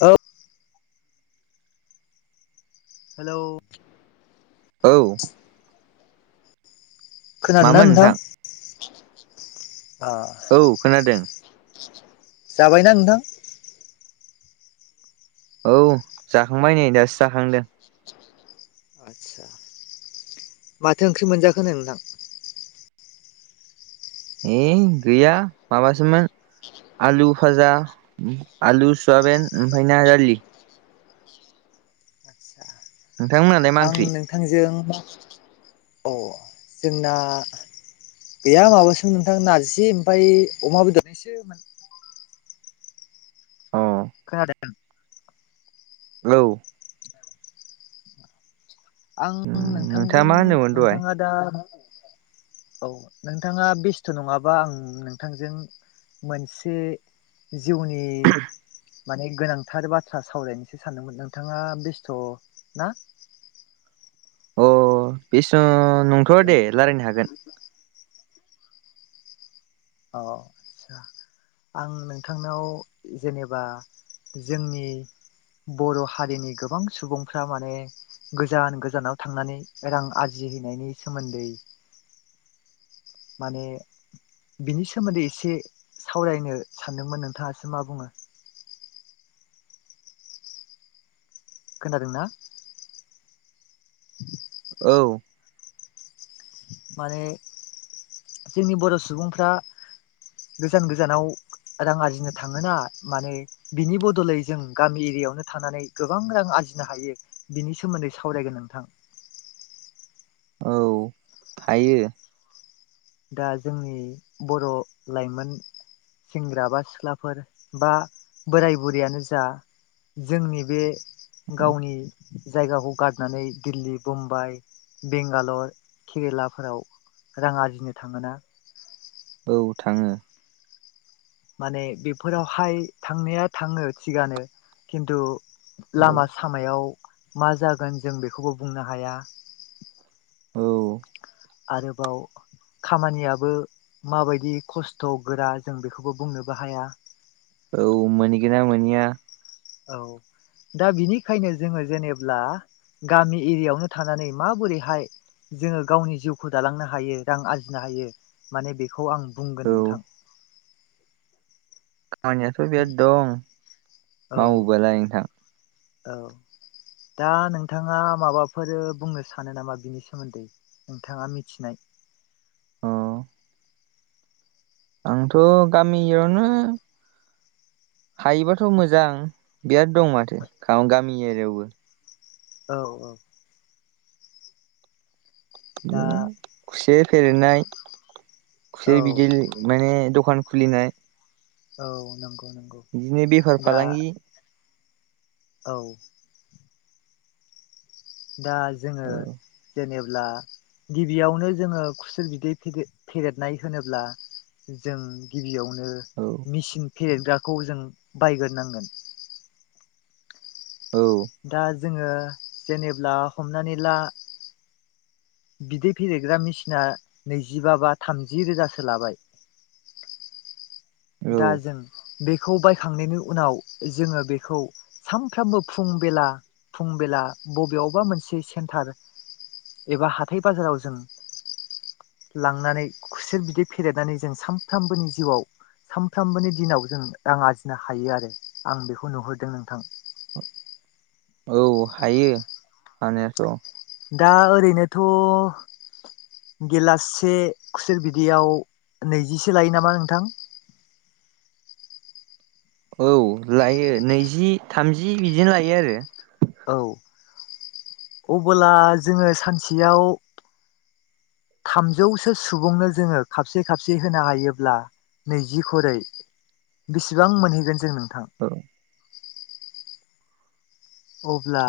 औ हेलौ औ खोनादोंना नोंथां ओ औ खोनादों जाबायना नोंथां औ जाखांबाय नै दासो जाखांदों आदसा माथो ओंख्रि मोनजाखोनो नोंथां ए गैया माबासोमोन आलु फाजा आलु सयाबेन एमफाय ना‌ दालि आदसा नोंथांमोनालाय मा आं ओंख्रि नोंथांजों अ जोंना गैया माबासोमोन नोंथां नार्जि ओमफ्राय अमाबो दनोसो अ खोनादों औ आं नोंथाङा नोंथांजों मा होनदोंमोन दहाय नोंथाङा दा औ नोंथाङा बेस्थ' नङाबा आं नोंथांजों मोनसे जिउनि माने गोनांथार बाथ्रा सावरायनोसो सानदोंमोन नोंथाङा बेस्थ' ना [inaudible] बेसु नंथ'व दे रायजलायनो हागोन अ आसा आं नोंथांनाव जेनेबा जोंनि बर' हारिनि गोबां सुबुंफ्रा माने गोजान गोजानाव थांनानै रां आरजिहैनायनि सोमोन्दै माने बिनि सोमोन्दै एसे सावरायनो सानदोंमोन नोंथाङासो मा बुङो? खोनादों ना? औ माने जोंनि बर' सुबुंफ्रा गोजान गोजानाव रां आरजिनो थाङोना माने बिनि बदलै जों गामि एरियावनो थानानै गोबां रां आर जिनो हायो बिनि सोमोन्दै सावरायगोन नोंथां। थायो। दा जोंनि बर' लाइमोन सेंग्रा बा सिख्लाफोर बा बोराय बुरैयानो जा जोंनि बे गावनि जायगाखौ गारनानै दिल्ली बम्बाइ बेंगालर केरेलाफोराव रां आरजिनो थाङोना। औ थाङो। माने बेफोरावहाय थांनाया थाङो थिगानो खिन्थु औ लामा सामायाव मा जागोन जों बेखौबो बुंनो हाया। [inaudible] औ आरोबाव खामानियाबो माबायदि खस्थ' गोरा जों बेखौबो बुंनो बो हाया। औ मोनैगोना मोनैया औ दा बिनिखायनो जोङो जेनेब्ला गामि एरियायावनो थानानै माबोरैहाय जोङो गावनि जिउखौ दालांनो हायो रां आरजिनो हायो माने बेखौ आं बुंगोन औ नोंथां। खामानियाथ' बिराद दं औ मावोबालाय नोंथां। औ दा नोंथाङा माबाफोर बुंनो सानो नामा बिनि सोमोन्दै नोंथाङा मिथिनाय। [inaudible] अ आंथ' गामियावनो हायोबाथ' मोजां बिराद दं माथो खा गामि एरियावबो। औ औ। दा बिदिनो खुसेर फेरेननाय औ खुसेर बिदै माने दखान खुलिनाय औ नंगौ। नंगौ बिदिनो बेफार दा फालांगि औ दा जोङो औ जेने बा गिबियावनो जोङो खुसेर बिदै फिदे फेदेरनाय होनोब्ला जों गिबियाव नो औ मिचिन फेरेथग्राखौ जों बायग्रोनांगोन। औ दा जोङो जेनेब्ला हमनानै ला बिदै फेरेदग्रा मिचिनआ नैजिबा बा थामजि रोजासो लाबाय। [inaudible] औ दा जों बेखौ बायखांनायनि उनाव जोङो बेखौ सानफ्रामबो फुं बेला फुं बेला बबेयावबा मोनसे सेन्टार एबा हाथाइ बाजाराव जों लांनानै खुसेर बिदै फेरेदनानै जों सानफ्रोमबोनि जिउआव सानफ्रामबोनि दिनाव जों रां आरजिनो हायो आरो आं बेखौ नुहुरदों नोंथां। [inaudible] औ हायो हानायाथ'। दा ओरैनोथ' गिलासे खुसेर बिदैआव नैजिसो लायो नामा नोंथां? [inaudible] औ लायो नैजि थामजि बिदिनो लायो आरो। औ अबोला जोङो सानसेयाव थामजौसो सुबुंनो जोङो खाबसे खाबसे होनो हायोब्ला नैजि खरै बेसेबां मोनहैगोन जों नों [inaudible] अब्ला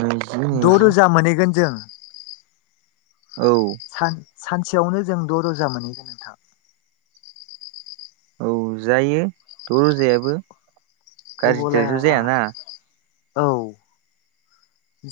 नैजि नैजि रोजा मोनैगोन जों। औ। सान सानसेयावनो जों द' रोजा मोनैगोन नोंथां। औ जायो द' रोजायाबो अबोला गाज्रिद्रायथ' जायाना। औ।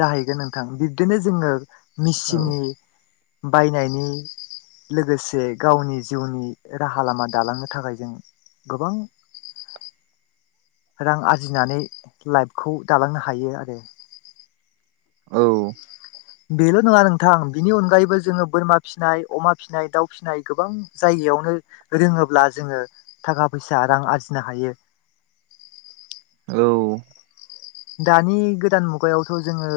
जाहैगोन नोंथां बिबदिनो जोङो औ मेचिननि बायनायनि लोगोसे गावनि जिउनि राहा लामा दालांनो थाखाय जों गोबां [inaudible] रां आरजिनानै लाइफखौ दालांनो हायो आरो। औ। बेल' नङा नोंथां बिनि अनगायैबो जोङो बोरमा फिसिनाय अमा फिसिनाय दाउ फिसिनाय गोबां जायो। बेयावनो रोङोब्ला जोङो थाखा फैसा रां आरजिनो हायो। औ। दानि गोदान मुगायावथ' जोङो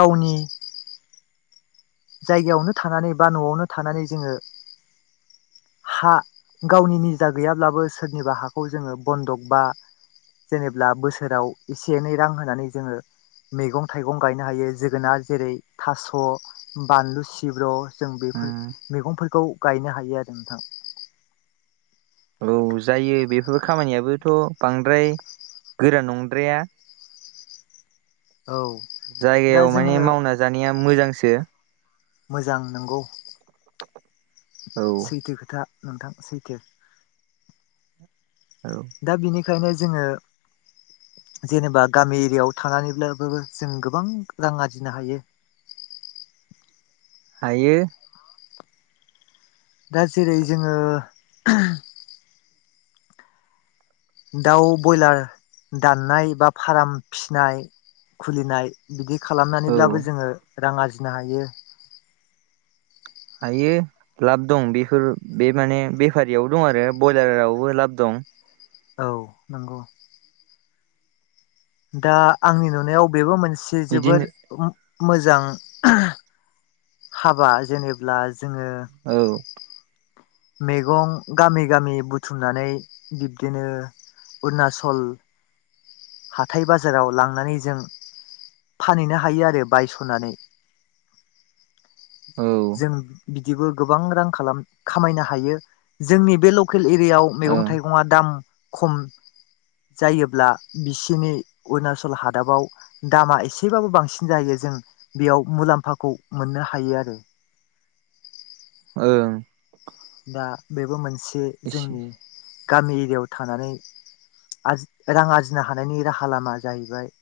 गावनि जायगायावनो थानानै बा न'आवनो थानानै जोङो हा गावनि निजा गैयाब्लाबो सोरनिबा हाखौ जोङो बन्दग बा जेनेब्ला बोसोराव एसे एनै रां होनानै जोङो मैगं थाइगं गायनो हायो जोगोनार जेरै थास' बानलु सिब्र' जों बेफोर उम मैगंफोरखौ गायनो हायो आरो नोंथां। औ जायो बेफोर खामानियाबोथ' बांद्राय गोरा नंद्राया। औ दा जायगायाव जोङो माने मावना जानाया मोजांसो। मोजां नंगौ औ [inaudible] सैथो खोथा। नोंथां सैथो। औ [inaudible] दा बेनि बेखायनो जोङो जेनेबा गामि एरियाव थानानैब्लाबोबो जों गोबां रां आरजिनो हायो। [inaudible] हायो। दा जेरै जोङो दाउ बयलार दाननाय बा फारम फिनाय खुलिनाय बिदि औ खालामनानैब्लाबो जोङो रां आरजिनो हायो हायो लाब दं बेफोर बे माने बेफारियाव दं आरो ब्रयलारावबो लाब दं [unintelligible] औ नंगौ। दा आंनि नुनायाव बेबो मोनसे जोबोर बिदिनो मोजां हाबा जेनेब्ला जोङो औ मैगं गामि गामि बुथुमनानै बिब्दिनो अरुणाचल हाथाय बाजाराव लांनानै जों फानहैनो हायो आरो बायस'नानै। औ जों बिदिबो गोबां रां खालाम खामायनो हायो जोंनि बे ल केल एरियाव मैगं ओं थाइगा दाम खम जायोब्ला बिसिनि अरुणाचल हादाबाव दामा एसेबाबो बांसिन जायो जों बेयाव मुलाम्फाखौ मोननो हायो आरो। ओं। दा बेबो मोनसे जोंनि एसे गामि एरियायाव थानानै रां आरजिनो हानायनि राहा लामा जाहैबाय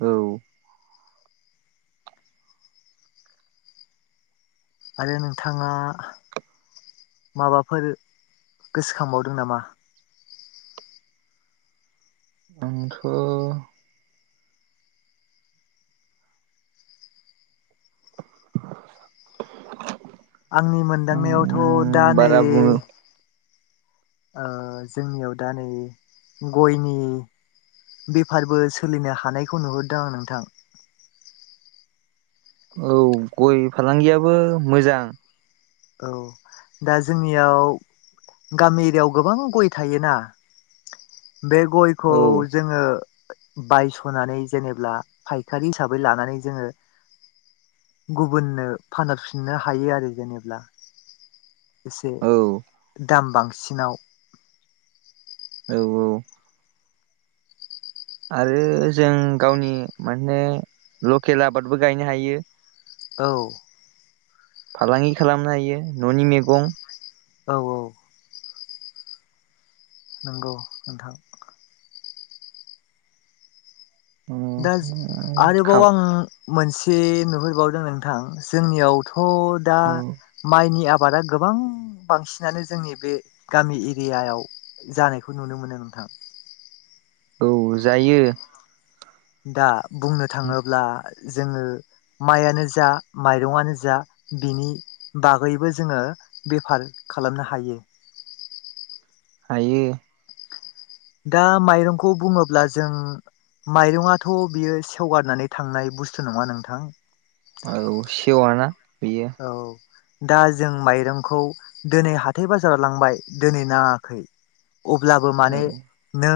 औ आरो नोंथाङा माबाफोर गोसोखांबावदों नामा आंथ' [unintelligible] आंनि आं मोनदांनायावथ' दा नै बारा बुङो ओ जोंनियाव दा नै गयनि बेफारबो सोलिनो हानायखौ नुहरदों आं नोंथां औ गय फालांगियाबो मोजां औ दा जोंनियाव गामि एरियआव गोबां गय थायोना बे गयखौ औ जोङो बायस'नानै जेनेब्ला फायखारि हिसाबै लानानै जोङो गुबुननो फानहरफिननो हायो आरो जेनेब्ला एसे औ दाम बांसिनाव औ औ आरो जों गावनि माने लकेल आबादबो गायनो हायो औ फालांगि खालामनो हायो न'नि मैगं औ औ नंगौ नोंथां दा आरोबाव खाम आं मोनसे नुहुरबावदों नोंथां जोंनियावथ' हो दा औ माइनि आबादा गोबां बांसिनानो जोंनि बे गामि एरियाायाव जानायखौ नुनो मोनो नोंथां औ जायो दा बुंनो थाङोब्ला जोङो माइयानो जा माइरंनो जा बिनि बागैबो जोङो बेफार खालामनो हायो हायो दा माइरंखौ बुङोब्ला जों माइरंआथ' बियो सेवगारनानै थांनाय बुस्थु नङा नोंथां। औ सेवा ना औ। दा जों माइरंखौ दोनै हाथाय बाजाराव लांबाय दोनै नाङाखै अब्लाबो औ माने नों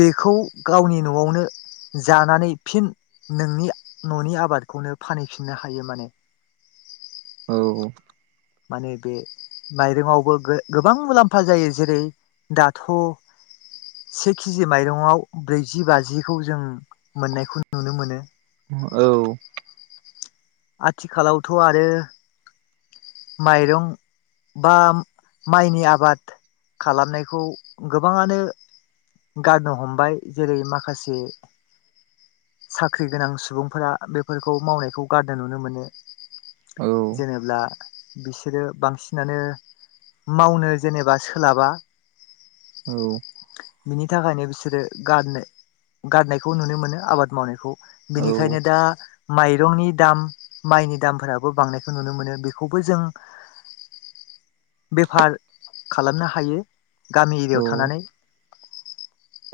बेखौ गावनि न'आवनो जानानै फिन नोंनि न'नि आबादखौनो फानहैफिननो हायो माने। औ औ। माने बे माइरंआवबो गे गोबां मुलाम्फा जायो। जेरै दाथ' से केजि माइरंआव ब्रैजि बाजिखौ जों मोननायखौ नुनो मोनो। औ। आथिखालावथ' आरो माइरं बा माइनि आबाद खालामनायखौ गोबाङानो गारनो हमबाय जेरै माखासे साख्रि गोनां सुबुंफोरा बेफोरखौ मावनायखौ गारनाय नुनो मोनो। औ औ जेनेब्ला बिसोरो बांसिनानो मावनो जेनेबा सोलाबा औ। बिनि थाखायनो बिसोरो गारनो गारनायखौ नुनो मोनो आबाद मावनायखौ औ बिनिखायनो दा माइरंनि दाम माइनि दामफोराबो बांनायखौ नुनो मोनो बे बेखौबो जों बेफार खालामनो हायो। गामि एरियाव औ थानानै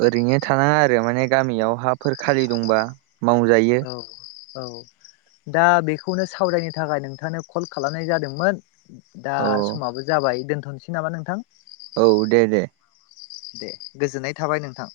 ओरैनो थानाङा आरो माने गामियाव हाफोर खालि दंबा मावजायो। औ औ दा बेखौनो सावरायनो थाखाय नोंथांनो कल खालामनाय जादोंमोन दा औ समाबो जाबाय दोनथ'नोसै नामा नोंथां। औ दे दे। दे गोजोननाय थाबाय नोंथां।